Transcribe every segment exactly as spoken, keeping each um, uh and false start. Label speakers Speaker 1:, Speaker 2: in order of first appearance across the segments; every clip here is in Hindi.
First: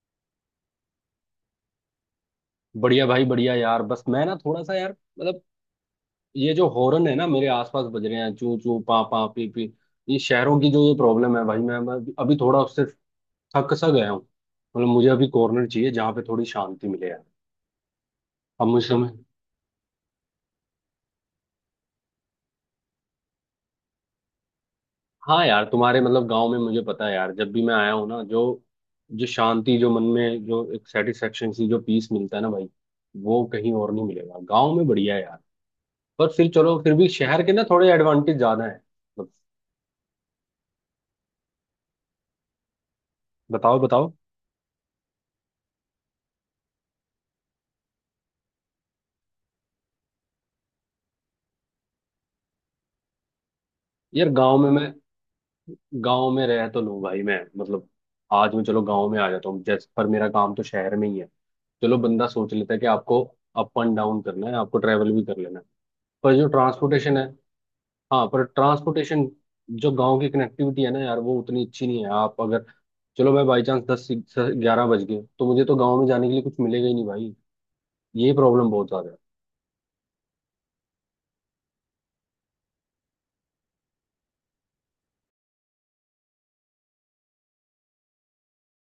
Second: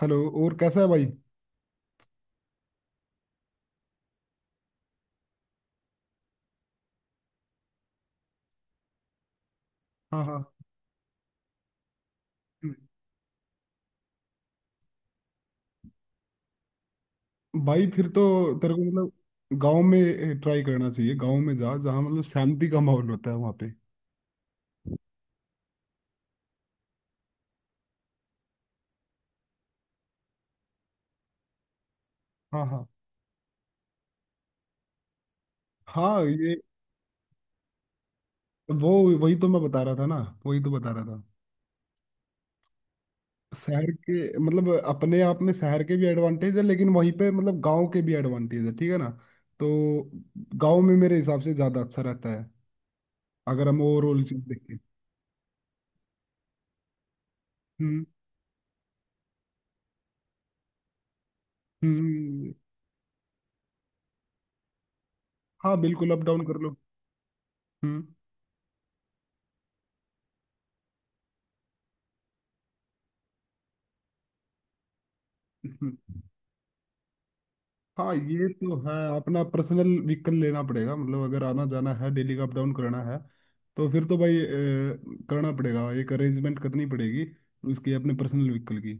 Speaker 1: हेलो। और कैसा है भाई।
Speaker 2: बढ़िया भाई, बढ़िया यार। बस मैं ना थोड़ा सा यार, मतलब ये जो हॉर्न है ना मेरे आसपास बज रहे हैं, चू चू पा पा पी पी। ये
Speaker 1: हाँ, हाँ।
Speaker 2: शहरों की जो ये प्रॉब्लम है भाई, मैं मैं अभी थोड़ा
Speaker 1: हम्म।
Speaker 2: उससे थक सा गया हूँ। मतलब मुझे अभी कॉर्नर चाहिए जहाँ पे थोड़ी शांति मिले यार।
Speaker 1: भाई फिर तो
Speaker 2: अब
Speaker 1: तेरे को
Speaker 2: मुझे समझ।
Speaker 1: मतलब गांव में ट्राई करना चाहिए। गांव में जा, जहाँ मतलब शांति का माहौल होता है वहाँ पे।
Speaker 2: हाँ यार, तुम्हारे मतलब गाँव में मुझे पता है यार, जब भी मैं आया हूँ ना, जो जो शांति, जो मन में, जो एक सेटिस्फेक्शन सी, जो पीस मिलता है ना
Speaker 1: हाँ,
Speaker 2: भाई,
Speaker 1: हाँ,
Speaker 2: वो कहीं और नहीं मिलेगा। गाँव में बढ़िया है यार।
Speaker 1: हाँ।
Speaker 2: पर फिर
Speaker 1: ये
Speaker 2: चलो, फिर भी शहर के ना थोड़े एडवांटेज ज्यादा है।
Speaker 1: वो वही तो मैं बता रहा था ना। वही तो बता रहा था।
Speaker 2: बताओ
Speaker 1: शहर
Speaker 2: बताओ।
Speaker 1: के मतलब अपने आप में शहर के भी एडवांटेज है, लेकिन वहीं पे मतलब गांव के भी एडवांटेज है, ठीक है ना। तो गांव में मेरे हिसाब से ज्यादा अच्छा रहता है, अगर हम ओवरऑल
Speaker 2: यार
Speaker 1: चीज
Speaker 2: गांव में
Speaker 1: देखें।
Speaker 2: मैं गांव में रह तो लूं भाई मैं, मतलब
Speaker 1: हम्म
Speaker 2: आज मैं चलो गांव में आ जाता हूँ जैसे, पर मेरा काम तो शहर में ही है। चलो बंदा
Speaker 1: हम्म
Speaker 2: सोच लेता है कि आपको अप एंड डाउन करना है, आपको ट्रैवल भी कर लेना है।
Speaker 1: हाँ, बिल्कुल, अप
Speaker 2: पर
Speaker 1: डाउन
Speaker 2: जो
Speaker 1: कर लो।
Speaker 2: ट्रांसपोर्टेशन है,
Speaker 1: हम्म
Speaker 2: हाँ पर ट्रांसपोर्टेशन, जो गांव की कनेक्टिविटी है ना यार, वो उतनी अच्छी नहीं है। आप अगर चलो, मैं बाई चांस दस ग्यारह बज गए तो मुझे तो गाँव में
Speaker 1: हम्म।
Speaker 2: जाने के लिए कुछ मिलेगा ही नहीं भाई।
Speaker 1: हाँ,
Speaker 2: ये
Speaker 1: ये
Speaker 2: प्रॉब्लम
Speaker 1: तो
Speaker 2: बहुत
Speaker 1: है।
Speaker 2: ज्यादा है।
Speaker 1: अपना पर्सनल व्हीकल लेना पड़ेगा मतलब, अगर आना जाना है, डेली का अप डाउन करना है। तो फिर तो भाई अ, करना पड़ेगा, एक अरेंजमेंट करनी पड़ेगी उसकी, अपने पर्सनल व्हीकल की।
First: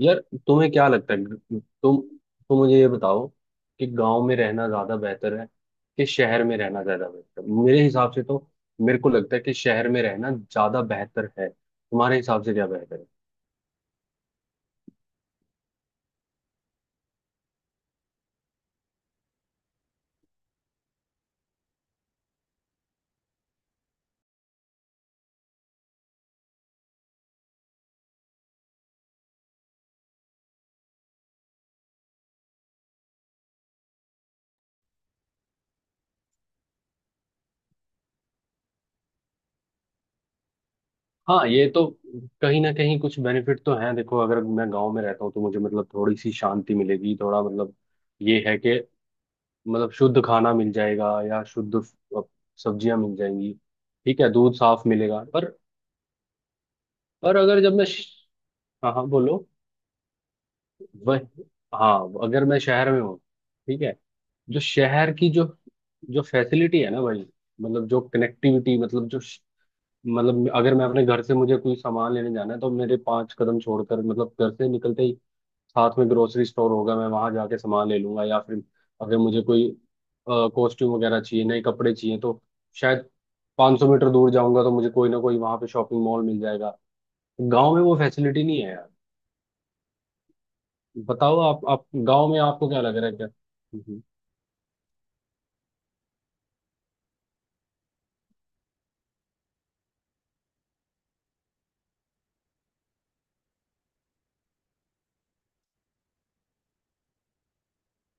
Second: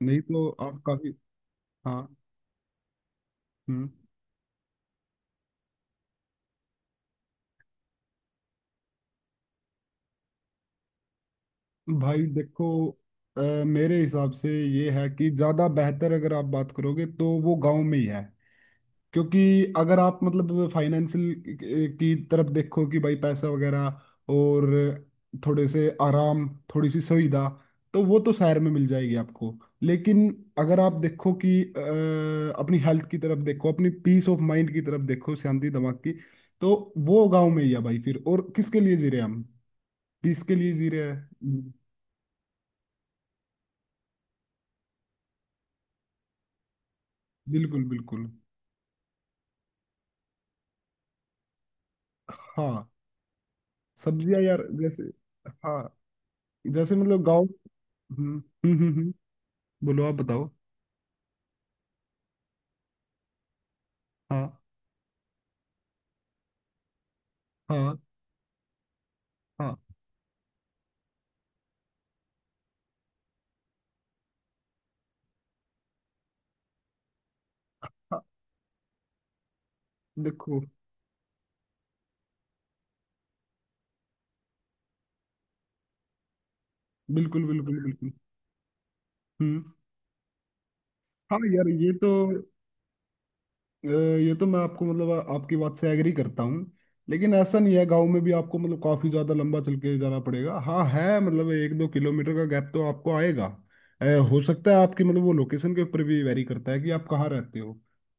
Speaker 2: यार
Speaker 1: नहीं तो
Speaker 2: तुम्हें
Speaker 1: आप
Speaker 2: क्या
Speaker 1: काफी।
Speaker 2: लगता है, तुम
Speaker 1: हाँ
Speaker 2: तुम मुझे ये बताओ कि
Speaker 1: हम्म
Speaker 2: गांव में रहना ज्यादा बेहतर है कि शहर में रहना ज्यादा बेहतर है? मेरे हिसाब से तो, मेरे को लगता है कि शहर में रहना ज्यादा बेहतर है। तुम्हारे
Speaker 1: भाई
Speaker 2: हिसाब से
Speaker 1: देखो,
Speaker 2: क्या बेहतर है?
Speaker 1: अ, मेरे हिसाब से ये है कि ज़्यादा बेहतर अगर आप बात करोगे तो वो गांव में ही है। क्योंकि अगर आप मतलब फाइनेंशियल की तरफ देखो कि भाई पैसा वगैरह, और थोड़े से आराम, थोड़ी सी सुविधा, तो वो तो शहर में मिल जाएगी आपको। लेकिन अगर आप देखो कि अ, अपनी हेल्थ की तरफ देखो, अपनी पीस ऑफ माइंड की तरफ देखो, शांति दिमाग की, तो वो गांव में ही है भाई। फिर और किसके लिए जी रहे हैं हम? पीस के लिए जी रहे
Speaker 2: हाँ
Speaker 1: हैं।
Speaker 2: ये तो कहीं ना कहीं कुछ बेनिफिट तो है। देखो अगर मैं गांव में रहता हूँ तो मुझे मतलब थोड़ी सी शांति मिलेगी, थोड़ा मतलब
Speaker 1: बिल्कुल, बिल्कुल।
Speaker 2: ये है कि मतलब शुद्ध खाना मिल जाएगा या शुद्ध
Speaker 1: हाँ,
Speaker 2: सब्जियां मिल जाएंगी, ठीक है
Speaker 1: सब्जियां
Speaker 2: दूध
Speaker 1: यार,
Speaker 2: साफ
Speaker 1: जैसे।
Speaker 2: मिलेगा। पर
Speaker 1: हाँ, जैसे मतलब
Speaker 2: पर
Speaker 1: गाँव।
Speaker 2: अगर जब मैं श-
Speaker 1: हम्म हम्म हम्म
Speaker 2: हाँ हाँ
Speaker 1: हम्म,
Speaker 2: बोलो।
Speaker 1: बोलो, आप बताओ।
Speaker 2: वह, हाँ, अगर मैं शहर में हूँ, ठीक है,
Speaker 1: हाँ,
Speaker 2: जो शहर की जो जो फैसिलिटी है ना भाई, मतलब
Speaker 1: हाँ,
Speaker 2: जो कनेक्टिविटी, मतलब जो श-
Speaker 1: हाँ,
Speaker 2: मतलब अगर मैं अपने घर से, मुझे कोई सामान लेने जाना है, तो मेरे पांच कदम छोड़कर मतलब घर से निकलते ही साथ में ग्रोसरी स्टोर होगा, मैं वहां जाके सामान ले
Speaker 1: हाँ,
Speaker 2: लूंगा। या फिर अगर मुझे कोई
Speaker 1: देखो।
Speaker 2: कॉस्ट्यूम वगैरह चाहिए, नए कपड़े चाहिए तो शायद पांच सौ मीटर दूर जाऊंगा तो मुझे कोई ना कोई वहां पे शॉपिंग मॉल मिल जाएगा।
Speaker 1: बिल्कुल,
Speaker 2: गांव
Speaker 1: बिल्कुल,
Speaker 2: में वो
Speaker 1: बिल्कुल।
Speaker 2: फैसिलिटी नहीं है।
Speaker 1: हम्म हाँ
Speaker 2: बताओ आप
Speaker 1: यार,
Speaker 2: आप
Speaker 1: ये तो।
Speaker 2: गांव में आपको क्या लग रहा है? क्या?
Speaker 1: अ,
Speaker 2: हम्म।
Speaker 1: ये तो मैं आपको मतलब आपकी बात से एग्री करता हूँ, लेकिन ऐसा नहीं है। गांव में भी आपको मतलब काफी ज्यादा लंबा चल के जाना पड़ेगा। हाँ है, मतलब एक दो किलोमीटर का गैप तो आपको आएगा। अ, हो सकता है आपकी मतलब वो लोकेशन के ऊपर भी वेरी करता है कि आप कहाँ रहते हो।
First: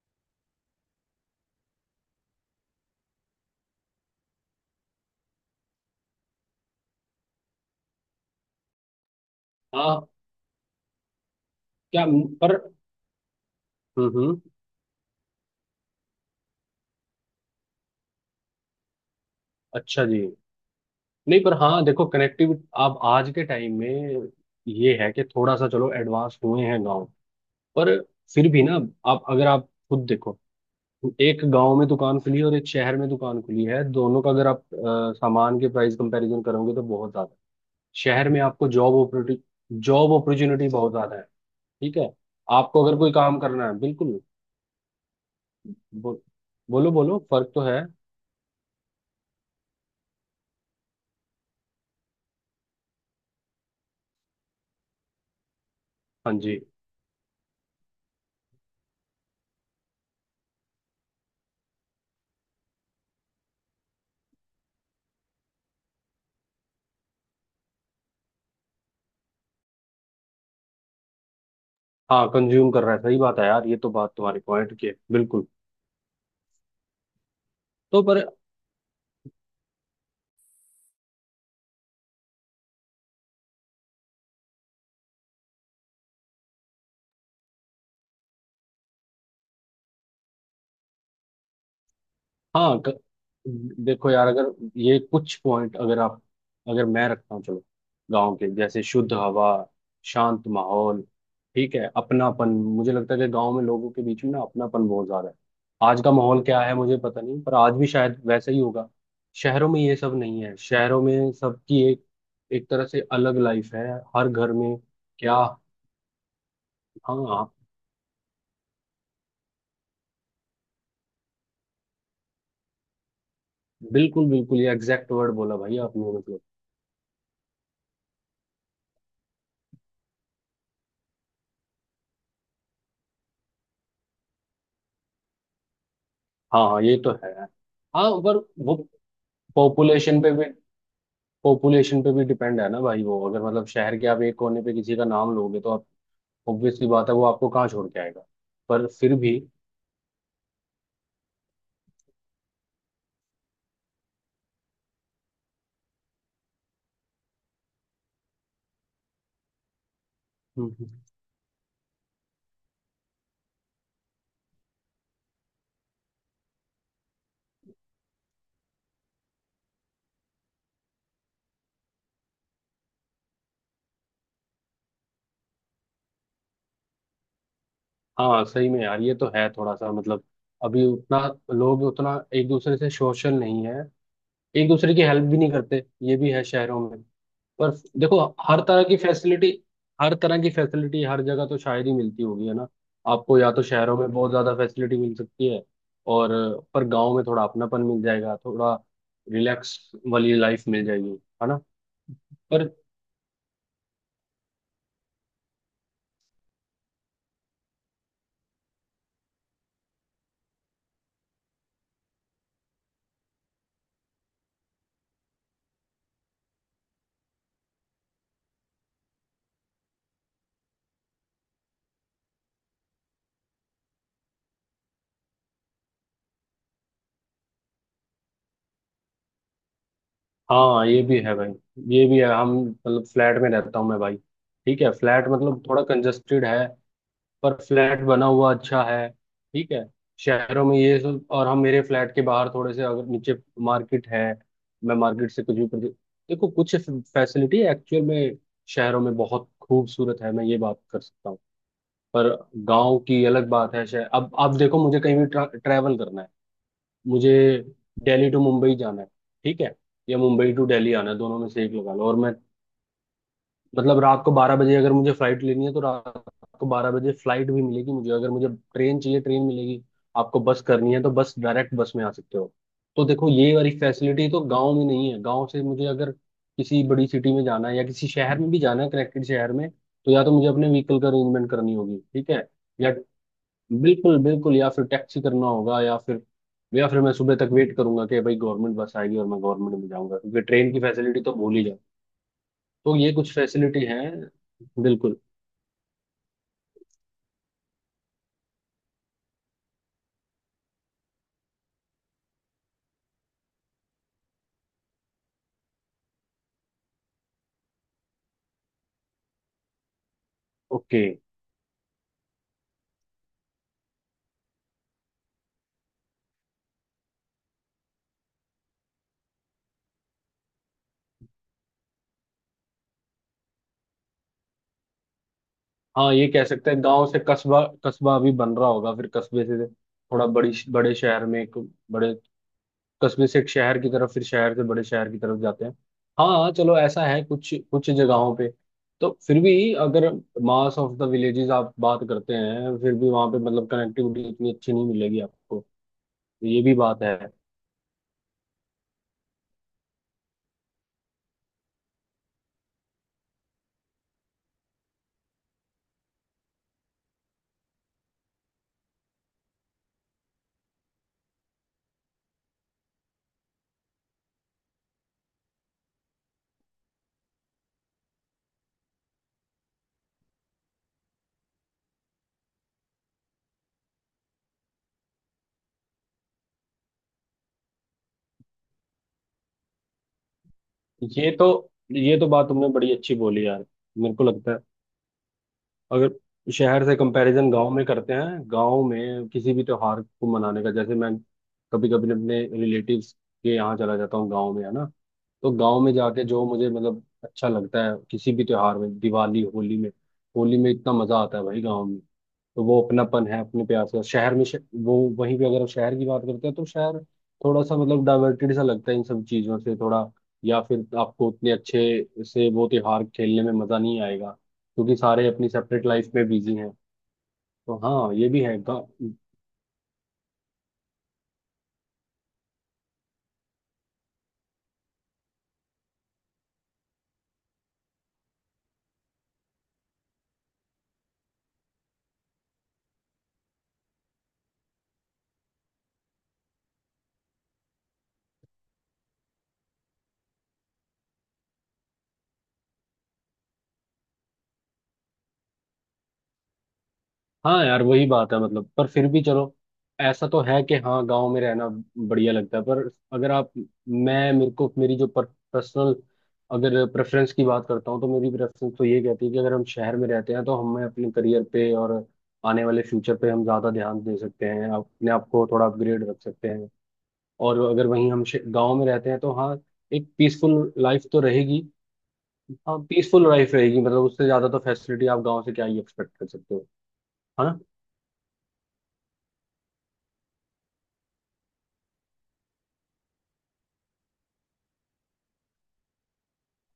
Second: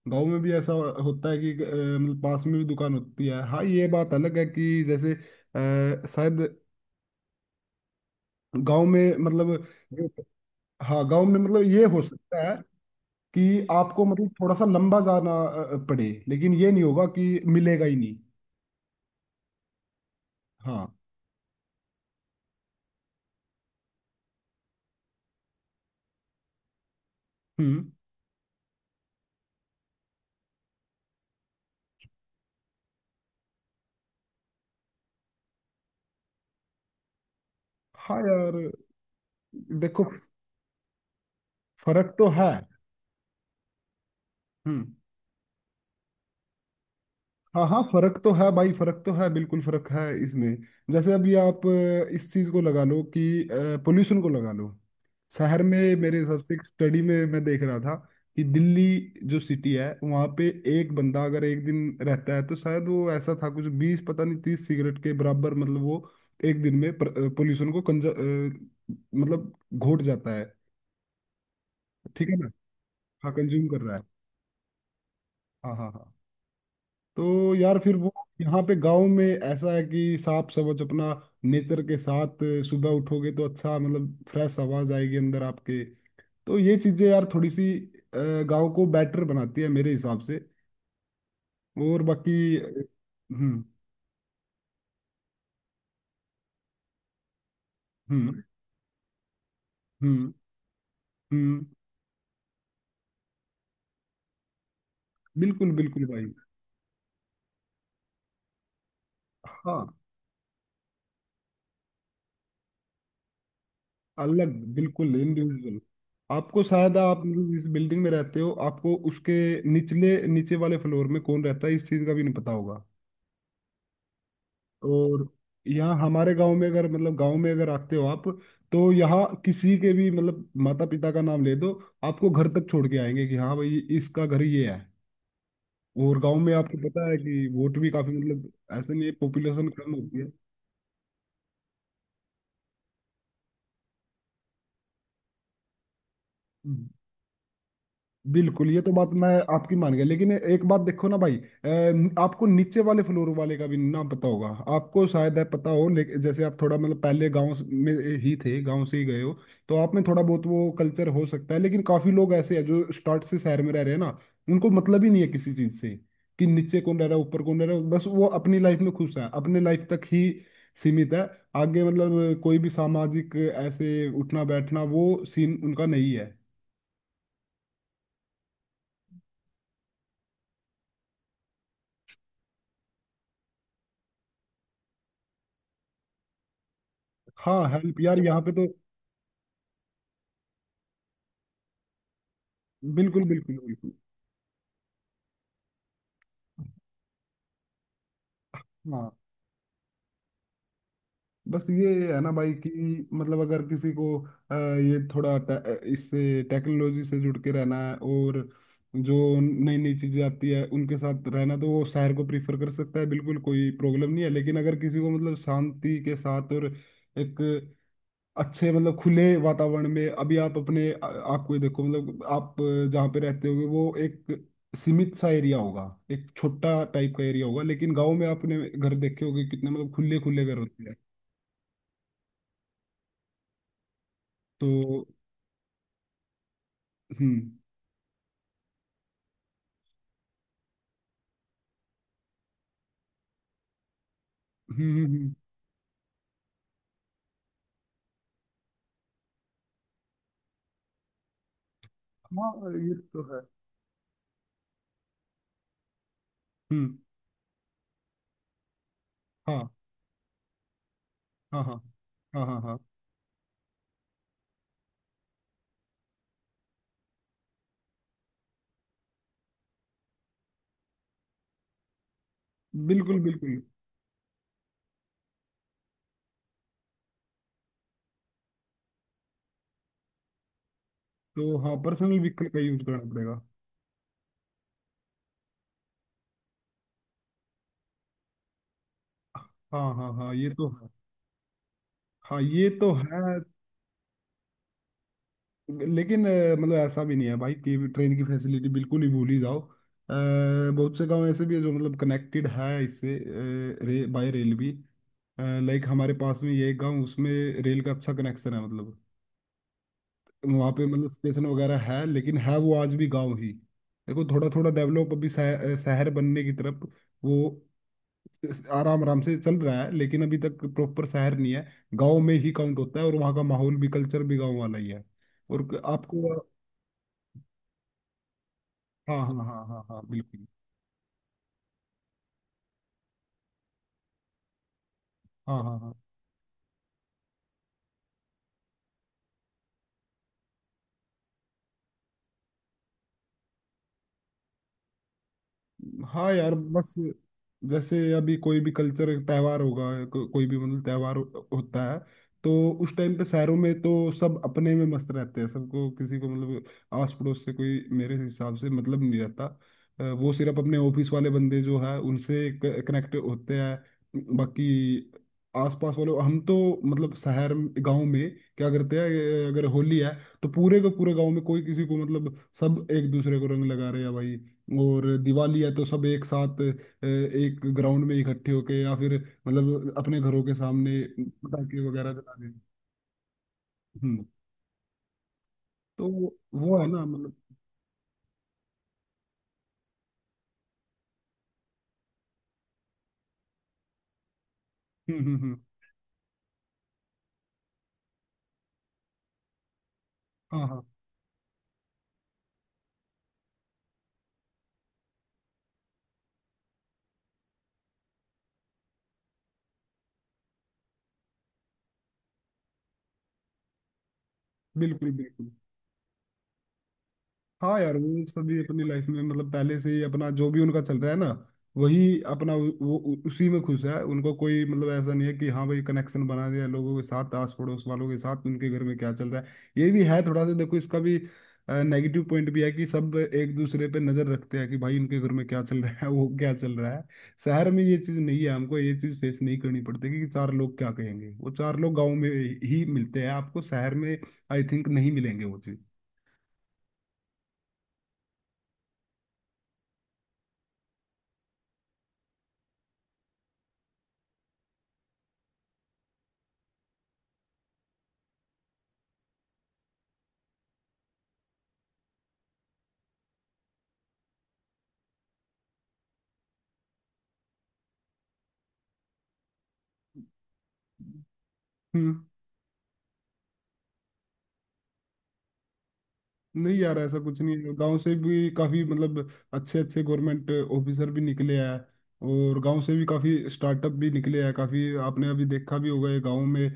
Speaker 1: गांव में भी ऐसा होता है कि अ, मतलब पास में भी दुकान होती है। हाँ, ये बात अलग है कि जैसे अ, शायद गांव में मतलब।
Speaker 2: हाँ।
Speaker 1: हाँ, गाँव में मतलब ये हो
Speaker 2: क्या?
Speaker 1: सकता है
Speaker 2: पर
Speaker 1: कि आपको मतलब
Speaker 2: हम्म,
Speaker 1: थोड़ा सा लंबा जाना अ, पड़े, लेकिन ये नहीं होगा कि मिलेगा ही नहीं।
Speaker 2: अच्छा जी।
Speaker 1: हाँ
Speaker 2: नहीं पर हाँ देखो, कनेक्टिविटी आप आज के टाइम में ये है कि थोड़ा सा चलो एडवांस हुए हैं गांव।
Speaker 1: हम्म
Speaker 2: पर फिर भी ना, आप अगर आप खुद देखो, एक गांव में दुकान खुली है और एक शहर में दुकान खुली है, दोनों का अगर आप अ, सामान के प्राइस कंपैरिजन करोगे तो बहुत ज्यादा है।
Speaker 1: हाँ
Speaker 2: शहर में
Speaker 1: यार
Speaker 2: आपको जॉब अपॉर्चुनिटी,
Speaker 1: देखो,
Speaker 2: जॉब अपॉर्चुनिटी बहुत ज्यादा है। ठीक है,
Speaker 1: फर्क तो है।
Speaker 2: आपको अगर कोई काम करना है, बिल्कुल।
Speaker 1: हम्म
Speaker 2: बो, बोलो बोलो, फर्क तो
Speaker 1: हाँ, हाँ,
Speaker 2: है।
Speaker 1: फर्क तो है भाई, फर्क तो है, बिल्कुल फर्क है इसमें। जैसे अभी आप अ, इस चीज को लगा लो कि पोल्यूशन को लगा लो। शहर में मेरे
Speaker 2: हाँ
Speaker 1: हिसाब से,
Speaker 2: जी।
Speaker 1: एक स्टडी में मैं देख रहा था कि दिल्ली जो सिटी है वहाँ पे एक बंदा अगर एक दिन रहता है, तो शायद वो ऐसा था कुछ बीस, पता नहीं, तीस सिगरेट के बराबर मतलब वो एक दिन में पोल्यूशन को कंज अ, मतलब घोट जाता है।
Speaker 2: हाँ
Speaker 1: ठीक है ना।
Speaker 2: कंज्यूम कर रहा है, सही
Speaker 1: हाँ,
Speaker 2: बात है
Speaker 1: कंज्यूम
Speaker 2: यार, ये
Speaker 1: कर
Speaker 2: तो
Speaker 1: रहा है।
Speaker 2: बात तुम्हारी पॉइंट की है, बिल्कुल।
Speaker 1: हाँ, हाँ, हाँ। तो यार फिर
Speaker 2: तो
Speaker 1: वो,
Speaker 2: पर
Speaker 1: यहाँ पे गांव में ऐसा है कि साफ सवच अपना, नेचर के साथ, सुबह उठोगे तो अच्छा मतलब फ्रेश आवाज आएगी अंदर आपके। तो ये चीजें यार, थोड़ी सी गांव को बेटर बनाती है मेरे हिसाब से। और बाकी।
Speaker 2: हाँ, ग-
Speaker 1: हम्म,
Speaker 2: देखो यार, अगर ये कुछ पॉइंट अगर आप अगर मैं रखता हूँ चलो, गांव
Speaker 1: हम्म,
Speaker 2: के जैसे शुद्ध हवा,
Speaker 1: हम्म,
Speaker 2: शांत माहौल,
Speaker 1: हम्म।
Speaker 2: ठीक है, अपनापन। मुझे लगता है कि गांव में लोगों के बीच में ना अपनापन बहुत ज्यादा है।
Speaker 1: बिल्कुल,
Speaker 2: आज
Speaker 1: बिल्कुल
Speaker 2: का
Speaker 1: भाई।
Speaker 2: माहौल क्या है मुझे पता नहीं, पर आज भी शायद वैसा ही होगा। शहरों में
Speaker 1: हाँ,
Speaker 2: ये सब नहीं है, शहरों में सबकी एक एक तरह से अलग लाइफ है हर
Speaker 1: अलग,
Speaker 2: घर में।
Speaker 1: बिल्कुल
Speaker 2: क्या?
Speaker 1: इंडिविजुअल। आपको शायद, आप
Speaker 2: हाँ
Speaker 1: मतलब जिस बिल्डिंग में रहते हो, आपको उसके निचले नीचे वाले फ्लोर में कौन रहता है इस चीज का भी नहीं पता होगा।
Speaker 2: बिल्कुल बिल्कुल, ये एग्जैक्ट
Speaker 1: और
Speaker 2: वर्ड बोला भाई
Speaker 1: यहाँ
Speaker 2: आपने
Speaker 1: हमारे
Speaker 2: मतलब।
Speaker 1: गांव में अगर मतलब गांव में अगर आते हो आप, तो यहाँ किसी के भी मतलब माता पिता का नाम ले दो, आपको घर तक छोड़ के आएंगे कि हाँ भाई, इसका घर ये है। और गांव में
Speaker 2: हाँ
Speaker 1: आपको
Speaker 2: हाँ ये
Speaker 1: पता
Speaker 2: तो
Speaker 1: है
Speaker 2: है।
Speaker 1: कि वोट भी
Speaker 2: हाँ
Speaker 1: काफी
Speaker 2: पर
Speaker 1: मतलब
Speaker 2: वो,
Speaker 1: ऐसे नहीं है, पॉपुलेशन कम
Speaker 2: पॉपुलेशन
Speaker 1: होती
Speaker 2: पे भी, पॉपुलेशन पे भी डिपेंड है ना भाई। वो अगर मतलब शहर के आप एक कोने पे किसी का नाम लोगे तो आप,
Speaker 1: है।
Speaker 2: ऑब्वियसली बात है, वो आपको कहाँ छोड़ के आएगा?
Speaker 1: बिल्कुल, ये
Speaker 2: पर
Speaker 1: तो बात
Speaker 2: फिर
Speaker 1: मैं
Speaker 2: भी।
Speaker 1: आपकी मान गया, लेकिन एक बात देखो ना भाई, अ, आपको नीचे वाले फ्लोर वाले का भी ना पता होगा। आपको शायद है पता हो, लेकिन जैसे आप थोड़ा मतलब पहले गांव स- में ही थे, गांव से ही गए हो, तो आप में थोड़ा बहुत वो
Speaker 2: हम्म, हम्म।
Speaker 1: कल्चर हो सकता है। लेकिन काफी लोग ऐसे हैं जो स्टार्ट से शहर में रह रहे हैं ना, उनको मतलब ही नहीं है किसी चीज से कि नीचे कौन रह रहा है, ऊपर कौन रह रहा है, बस वो अपनी लाइफ में खुश है, अपने लाइफ तक ही सीमित है। आगे मतलब कोई भी सामाजिक ऐसे उठना बैठना वो सीन उनका नहीं है।
Speaker 2: हाँ सही में यार, ये तो है थोड़ा सा मतलब, अभी उतना लोग उतना एक दूसरे से सोशल नहीं है, एक दूसरे की हेल्प भी नहीं करते, ये भी है शहरों में।
Speaker 1: हाँ,
Speaker 2: पर
Speaker 1: हेल्प यार,
Speaker 2: देखो,
Speaker 1: यहाँ पे
Speaker 2: हर
Speaker 1: तो
Speaker 2: तरह की फैसिलिटी, हर तरह की फैसिलिटी हर जगह तो शायद ही मिलती होगी, है ना?
Speaker 1: बिल्कुल,
Speaker 2: आपको या
Speaker 1: बिल्कुल,
Speaker 2: तो
Speaker 1: बिल्कुल।
Speaker 2: शहरों में बहुत ज्यादा फैसिलिटी मिल सकती है, और पर गांव में थोड़ा अपनापन मिल जाएगा, थोड़ा
Speaker 1: हाँ,
Speaker 2: रिलैक्स वाली लाइफ मिल जाएगी, है ना?
Speaker 1: बस ये है ना भाई
Speaker 2: पर
Speaker 1: कि मतलब, अगर किसी को अ, ये थोड़ा टे- इससे टेक्नोलॉजी से जुड़ के रहना है, और जो नई नई चीजें आती है उनके साथ रहना, तो वो शहर को प्रीफर कर सकता है, बिल्कुल कोई प्रॉब्लम नहीं है। लेकिन अगर किसी को मतलब शांति के साथ और एक अच्छे मतलब खुले वातावरण में, अभी आप अपने आ- आपको ही देखो, मतलब आप अ, जहाँ पे रहते होगे वो एक सीमित सा एरिया होगा, एक छोटा टाइप का एरिया होगा। लेकिन गांव में आपने घर देखे होंगे कितने मतलब खुले खुले घर होते
Speaker 2: हाँ
Speaker 1: हैं।
Speaker 2: ये भी है भाई, ये भी है हम मतलब फ्लैट में रहता हूँ मैं भाई। ठीक है,
Speaker 1: तो।
Speaker 2: फ्लैट मतलब थोड़ा कंजस्टेड है,
Speaker 1: हम्म,
Speaker 2: पर फ्लैट बना हुआ अच्छा है, ठीक है। शहरों में ये सब। और हम, मेरे फ्लैट के बाहर थोड़े से अगर नीचे मार्केट है,
Speaker 1: हम्म,
Speaker 2: मैं
Speaker 1: हम्म।
Speaker 2: मार्केट
Speaker 1: हम्म।
Speaker 2: से कुछ भी प्रदे- देखो, कुछ फैसिलिटी एक्चुअल में शहरों में बहुत खूबसूरत है, मैं ये बात कर सकता हूँ। पर
Speaker 1: हाँ, ये
Speaker 2: गांव
Speaker 1: तो
Speaker 2: की
Speaker 1: है।
Speaker 2: अलग बात है। शहर, अब अब देखो, मुझे कहीं भी ट्रा, ट्रैवल करना है।
Speaker 1: हम्म,
Speaker 2: मुझे दिल्ली टू मुंबई जाना है, ठीक
Speaker 1: हाँ,
Speaker 2: है, या मुंबई टू दिल्ली आना है, दोनों में
Speaker 1: हाँ,
Speaker 2: से एक
Speaker 1: हाँ,
Speaker 2: लगा लो। और मैं,
Speaker 1: हाँ, हाँ, हाँ,
Speaker 2: मतलब रात को बारह बजे अगर मुझे फ्लाइट लेनी है तो रात को बारह बजे फ्लाइट भी मिलेगी। मुझे अगर मुझे ट्रेन चाहिए, ट्रेन मिलेगी। आपको बस करनी है तो बस डायरेक्ट बस में आ सकते हो। तो
Speaker 1: बिल्कुल,
Speaker 2: देखो ये
Speaker 1: बिल्कुल।
Speaker 2: वाली फैसिलिटी तो गांव में नहीं है। गांव से मुझे अगर किसी बड़ी सिटी में जाना है या किसी शहर में भी जाना है, कनेक्टेड शहर में, तो या तो मुझे अपने व्हीकल का अरेंजमेंट
Speaker 1: तो
Speaker 2: करनी
Speaker 1: हाँ,
Speaker 2: होगी,
Speaker 1: पर्सनल
Speaker 2: ठीक
Speaker 1: व्हीकल
Speaker 2: है,
Speaker 1: का यूज
Speaker 2: या
Speaker 1: करना पड़ेगा।
Speaker 2: बिल्कुल बिल्कुल, या फिर टैक्सी करना होगा, या फिर या फिर मैं सुबह तक वेट करूंगा कि भाई गवर्नमेंट बस आएगी और मैं गवर्नमेंट में
Speaker 1: हाँ, हाँ,
Speaker 2: जाऊंगा
Speaker 1: हाँ,
Speaker 2: क्योंकि
Speaker 1: ये तो
Speaker 2: ट्रेन की
Speaker 1: है।
Speaker 2: फैसिलिटी तो भूल ही जाओ।
Speaker 1: हाँ, ये तो
Speaker 2: तो ये
Speaker 1: है।
Speaker 2: कुछ फैसिलिटी हैं, बिल्कुल।
Speaker 1: लेकिन अ, मतलब ऐसा भी नहीं है भाई कि ट्रेन की फैसिलिटी बिल्कुल ही भूल ही जाओ। अ, बहुत से गांव ऐसे भी है जो मतलब कनेक्टेड है इससे, रे, बाय रेल भी। लाइक हमारे पास में ये एक गांव, उसमें रेल का अच्छा कनेक्शन है, मतलब वहाँ पे
Speaker 2: ओके।
Speaker 1: मतलब स्टेशन वगैरह है, लेकिन है वो आज भी गांव ही। देखो थोड़ा थोड़ा डेवलप, अभी शह- शहर बनने की तरफ वो आराम आराम से चल रहा है, लेकिन अभी तक प्रॉपर शहर नहीं है। गांव में ही काउंट होता है, और वहाँ का माहौल भी, कल्चर भी गांव वाला ही है। और क-
Speaker 2: हाँ ये
Speaker 1: आपको।
Speaker 2: कह सकते हैं गांव से कस्बा, कस्बा अभी बन रहा होगा, फिर
Speaker 1: हाँ,
Speaker 2: कस्बे
Speaker 1: हाँ, हाँ,
Speaker 2: से
Speaker 1: हाँ, हाँ,
Speaker 2: थोड़ा
Speaker 1: बिल्कुल।
Speaker 2: बड़ी बड़े शहर में, एक बड़े कस्बे से एक शहर की तरफ, फिर शहर से बड़े शहर की तरफ
Speaker 1: हाँ,
Speaker 2: जाते हैं।
Speaker 1: हाँ, हाँ।
Speaker 2: हाँ चलो ऐसा है कुछ कुछ जगहों पे। तो फिर भी अगर मास ऑफ द विलेजेस आप बात करते हैं, फिर भी वहां पे मतलब कनेक्टिविटी इतनी अच्छी नहीं मिलेगी आपको,
Speaker 1: हाँ यार,
Speaker 2: ये भी
Speaker 1: बस
Speaker 2: बात है।
Speaker 1: जैसे अभी कोई भी कल्चर त्यौहार होगा, को, कोई भी मतलब त्यौहार हो, होता है, तो उस टाइम पे शहरों में तो सब अपने में मस्त रहते हैं, सबको किसी को मतलब आस पड़ोस से कोई मेरे हिसाब से मतलब नहीं रहता। अ, वो सिर्फ अपने ऑफिस वाले बंदे जो है उनसे कनेक्ट होते हैं, बाकी आसपास वाले हम तो मतलब शहर। गांव में क्या करते हैं, अगर होली है तो पूरे के पूरे गांव में कोई किसी को मतलब सब एक दूसरे को रंग लगा रहे हैं भाई। और दिवाली है तो सब एक साथ अ, एक ग्राउंड में इकट्ठे होके, या फिर मतलब अपने घरों के सामने
Speaker 2: ये तो
Speaker 1: पटाखे वगैरह
Speaker 2: ये तो
Speaker 1: जला
Speaker 2: बात
Speaker 1: दें।
Speaker 2: तुमने बड़ी अच्छी बोली यार। मेरे को
Speaker 1: हम्म।
Speaker 2: लगता है,
Speaker 1: तो
Speaker 2: अगर
Speaker 1: वो
Speaker 2: शहर
Speaker 1: है
Speaker 2: से
Speaker 1: ना मतलब।
Speaker 2: कंपैरिजन गांव में करते हैं, गांव में किसी भी त्योहार को मनाने का, जैसे मैं कभी कभी अपने रिलेटिव्स के यहाँ चला जाता हूँ गांव में, है ना?
Speaker 1: हम्म, हम्म,
Speaker 2: तो
Speaker 1: हम्म।
Speaker 2: गांव में जाके जो मुझे मतलब अच्छा लगता है किसी भी त्योहार में, दिवाली होली में, होली
Speaker 1: हाँ,
Speaker 2: में
Speaker 1: हाँ,
Speaker 2: इतना मजा आता है भाई गांव में। तो वो अपनापन है अपने प्यार का। शहर में श... वो, वहीं पे अगर हम शहर की बात करते हैं तो शहर थोड़ा सा मतलब डाइवर्टेड सा लगता है इन सब चीजों से, थोड़ा, या फिर आपको उतने अच्छे से वो त्योहार खेलने में मजा नहीं आएगा क्योंकि
Speaker 1: बिल्कुल,
Speaker 2: सारे अपनी
Speaker 1: बिल्कुल।
Speaker 2: सेपरेट लाइफ में बिजी हैं। तो
Speaker 1: हाँ यार,
Speaker 2: हाँ
Speaker 1: वो
Speaker 2: ये भी
Speaker 1: सभी
Speaker 2: है गा-
Speaker 1: अपनी लाइफ में मतलब पहले से ही अपना जो भी उनका चल रहा है ना, वही अपना उ- वो उ- उसी में खुश है। उनको कोई मतलब ऐसा नहीं है कि हाँ भाई, कनेक्शन बना दिया लोगों के साथ, आस पड़ोस वालों के साथ, उनके घर में क्या चल रहा है। ये भी है थोड़ा सा, देखो, इसका भी नेगेटिव पॉइंट भी है कि सब एक दूसरे पे नजर रखते हैं कि भाई उनके घर में क्या चल रहा है वो क्या चल रहा है। शहर में ये चीज नहीं है, हमको ये चीज फेस नहीं करनी पड़ती कि चार लोग क्या कहेंगे। वो चार लोग गाँव में ही मिलते हैं आपको, शहर में आई थिंक नहीं मिलेंगे वो चीज।
Speaker 2: हाँ यार वही बात है मतलब। पर फिर भी चलो, ऐसा तो है कि हाँ गांव में रहना बढ़िया लगता है। पर अगर आप, मैं मेरे को, मेरी जो पर्सनल, अगर प्रेफरेंस की बात करता हूँ, तो मेरी प्रेफरेंस तो ये कहती है कि अगर हम शहर में रहते हैं तो हमें अपने करियर पे और आने वाले फ्यूचर पे हम ज़्यादा ध्यान दे सकते हैं, अपने आप को थोड़ा अपग्रेड रख सकते हैं। और अगर वहीं हम गांव में रहते हैं तो हाँ, एक पीसफुल लाइफ तो रहेगी। हाँ पीसफुल लाइफ रहेगी, मतलब उससे ज़्यादा तो फैसिलिटी आप गाँव से क्या ही एक्सपेक्ट कर सकते हो,
Speaker 1: नहीं यार, ऐसा कुछ
Speaker 2: है
Speaker 1: नहीं
Speaker 2: ना?
Speaker 1: है, गांव से भी काफी मतलब अच्छे अच्छे गवर्नमेंट ऑफिसर भी निकले हैं, और गांव से भी काफी स्टार्टअप भी निकले हैं काफी। आपने अभी देखा भी होगा, ये गांव में अ,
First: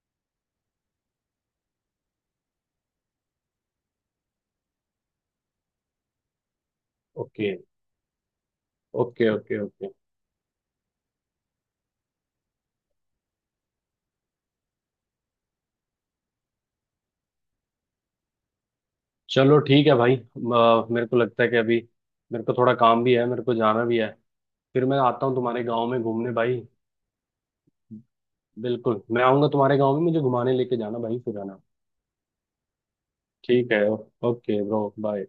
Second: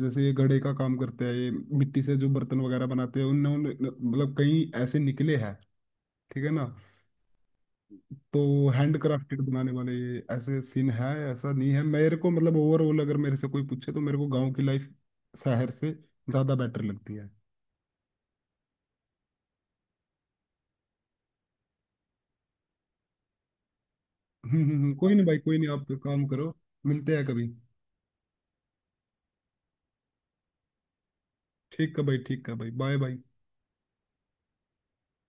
Speaker 1: जैसे ये घड़े का काम करते हैं, ये मिट्टी से जो बर्तन वगैरह बनाते हैं, उन्होंने मतलब कई ऐसे निकले हैं, ठीक है ना।
Speaker 2: ओके
Speaker 1: तो हैंड
Speaker 2: ओके
Speaker 1: क्राफ्टेड
Speaker 2: ओके
Speaker 1: बनाने
Speaker 2: ओके।
Speaker 1: वाले, ये ऐसे सीन है। ऐसा नहीं है, मेरे को मतलब ओवरऑल अगर मेरे से कोई पूछे, तो मेरे को गांव की लाइफ शहर से ज्यादा बेटर लगती है
Speaker 2: चलो ठीक है भाई, अ, मेरे को लगता है कि अभी मेरे को थोड़ा काम भी है, मेरे को जाना भी है।
Speaker 1: हम्म, हम्म,
Speaker 2: फिर
Speaker 1: हम्म,
Speaker 2: मैं
Speaker 1: कोई नहीं
Speaker 2: आता हूँ
Speaker 1: भाई, कोई
Speaker 2: तुम्हारे
Speaker 1: नहीं, आप
Speaker 2: गांव में
Speaker 1: काम
Speaker 2: घूमने
Speaker 1: करो।
Speaker 2: भाई।
Speaker 1: मिलते हैं कभी।
Speaker 2: बिल्कुल मैं आऊंगा तुम्हारे गांव में, मुझे घुमाने लेके जाना भाई फिर, है ना?
Speaker 1: ठीक है भाई, ठीक है भाई, बाय बाय।
Speaker 2: ठीक है। Okay bro, bye.